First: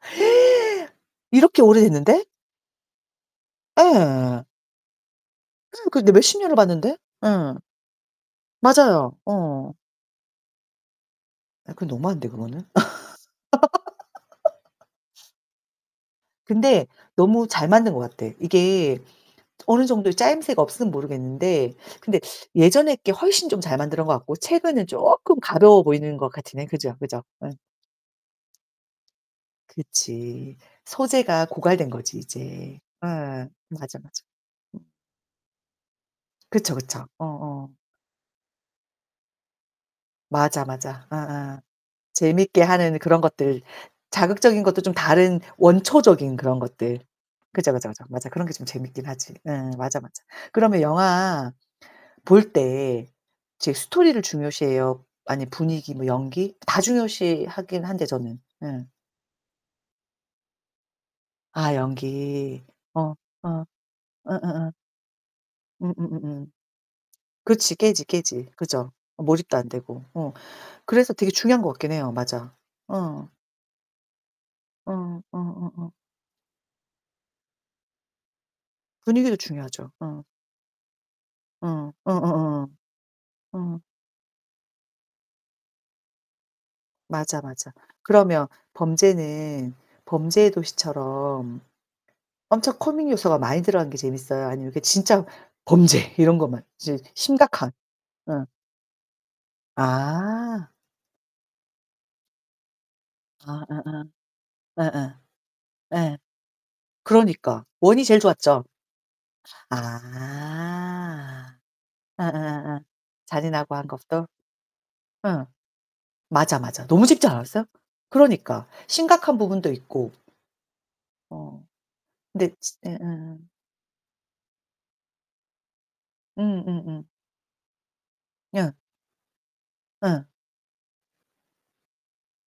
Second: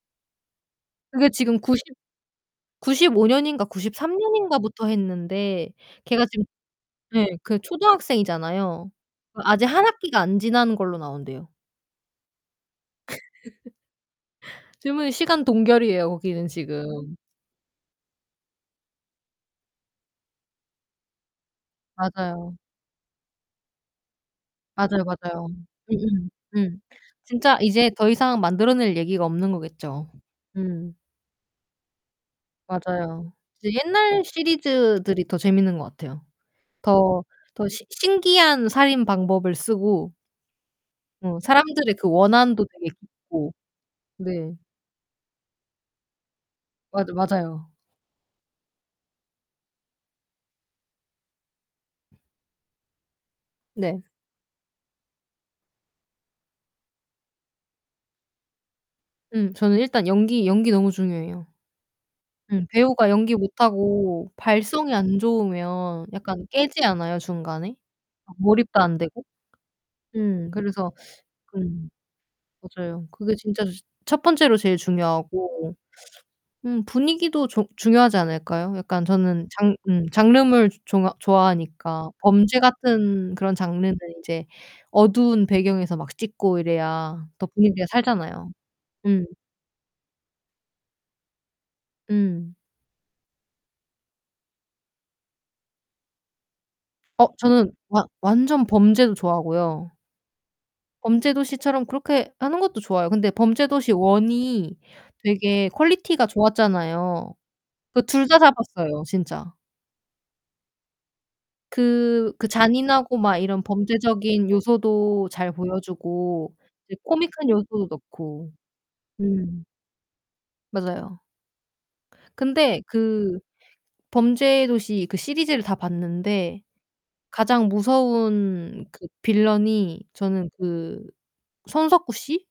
그게 지금 이렇게 90 오래됐는데? 95 년인가 93 예. 년인가부터 했는데 근데 걔가 몇십 지금 년을 봤는데? 네. 예. 그 초등학생이잖아요. 맞아요. 아직 어. 1 학기가 안 지난 걸로 나온대요. 아 그건 너무한데 그거는. 지금은 시간 동결이에요 거기는 근데 지금. 너무 잘 만든 것 같아. 이게 어느 정도 짜임새가 없으면 모르겠는데 근데 맞아요. 예전에 게 훨씬 좀 잘 만든 것 같고 최근에는 맞아요, 쪼끔 맞아요. 가벼워 보이는 음음. 것 같으네. 음. 그죠, 그죠. 응. 진짜 이제 더 이상 만들어 낼 얘기가 없는 거겠죠. 그치. 음. 소재가 고갈된거지 이제. 어 맞아요. 맞아, 맞아. 옛날 시리즈들이 더 재밌는 것 같아요. 그쵸, 그쵸. 더 어어. 더 신 신기한 살인 방법을 쓰고 맞아, 맞아. 어 예예. 사람들의 그 재밌게 원한도 되게 하는 그런 깊고. 것들 네. 자극적인 것도 좀 다른 원초적인 그런 것들. 맞아, 맞아요. 그죠, 그죠, 그죠. 맞아 그런 게 좀 재밌긴 하지. 음 맞아, 맞아. 그러면 영화 볼 때 이제 네. 스토리를 중요시해요. 아니 분위기 뭐 연기 다 중요시하긴 한데 저는 음. 음 저는 일단 연기 연기 너무 중요해요. 아 연기. 음 어. 배우가 연기 어. 못하고 어어어. 발성이 안 좋으면 약간 음음음음. 깨지 않아요 그치 중간에? 깨지. 깨지. 몰입도 그죠 안 되고. 몰입도 안되고 어 음. 그래서 그래서 되게 중요한 것 음. 같긴 해요 맞아 맞아요. 어. 그게 진짜 첫 번째로 제일 어. 중요하고 어어어. 음, 분위기도 좋 중요하지 않을까요? 약간 분위기도 저는 장 중요하죠. 음 어. 장르물 좋아 어. 좋아하니까. 범죄 어어어. 같은 그런 어. 장르는 이제 어두운 배경에서 막 찍고 이래야 맞아, 더 맞아. 분위기가 그러면 살잖아요. 음. 범죄는 범죄의 도시처럼 음. 엄청 코믹 요소가 많이 들어가는 게 재밌어요? 아니면 진짜 범죄 이런 것만 진짜 어 저는 심각한 완 응. 완전 범죄도 좋아하고요. 아. 범죄도시처럼 그렇게 하는 것도 좋아요. 근데 아아아. 범죄도시 1 이 예예. 되게 예. 퀄리티가 좋았잖아요. 그러니까 1 그 이 제일 둘 다 좋았죠. 잡았어요. 진짜. 아. 그 그 예예예예. 잔인하고 막 이런 잔인하고 한 것도? 범죄적인 요소도 응. 잘 보여주고 맞아, 맞아. 이제 너무 재밌지 코믹한 않았어요? 요소도 넣고. 그러니까 심각한 음. 부분도 있고. 맞아요. 어 근데 근데 그 응응. 범죄도시 그 시리즈를 다 봤는데 음음음. 가장 예. 무서운 그 빌런이 예. 저는 그 손석구 씨?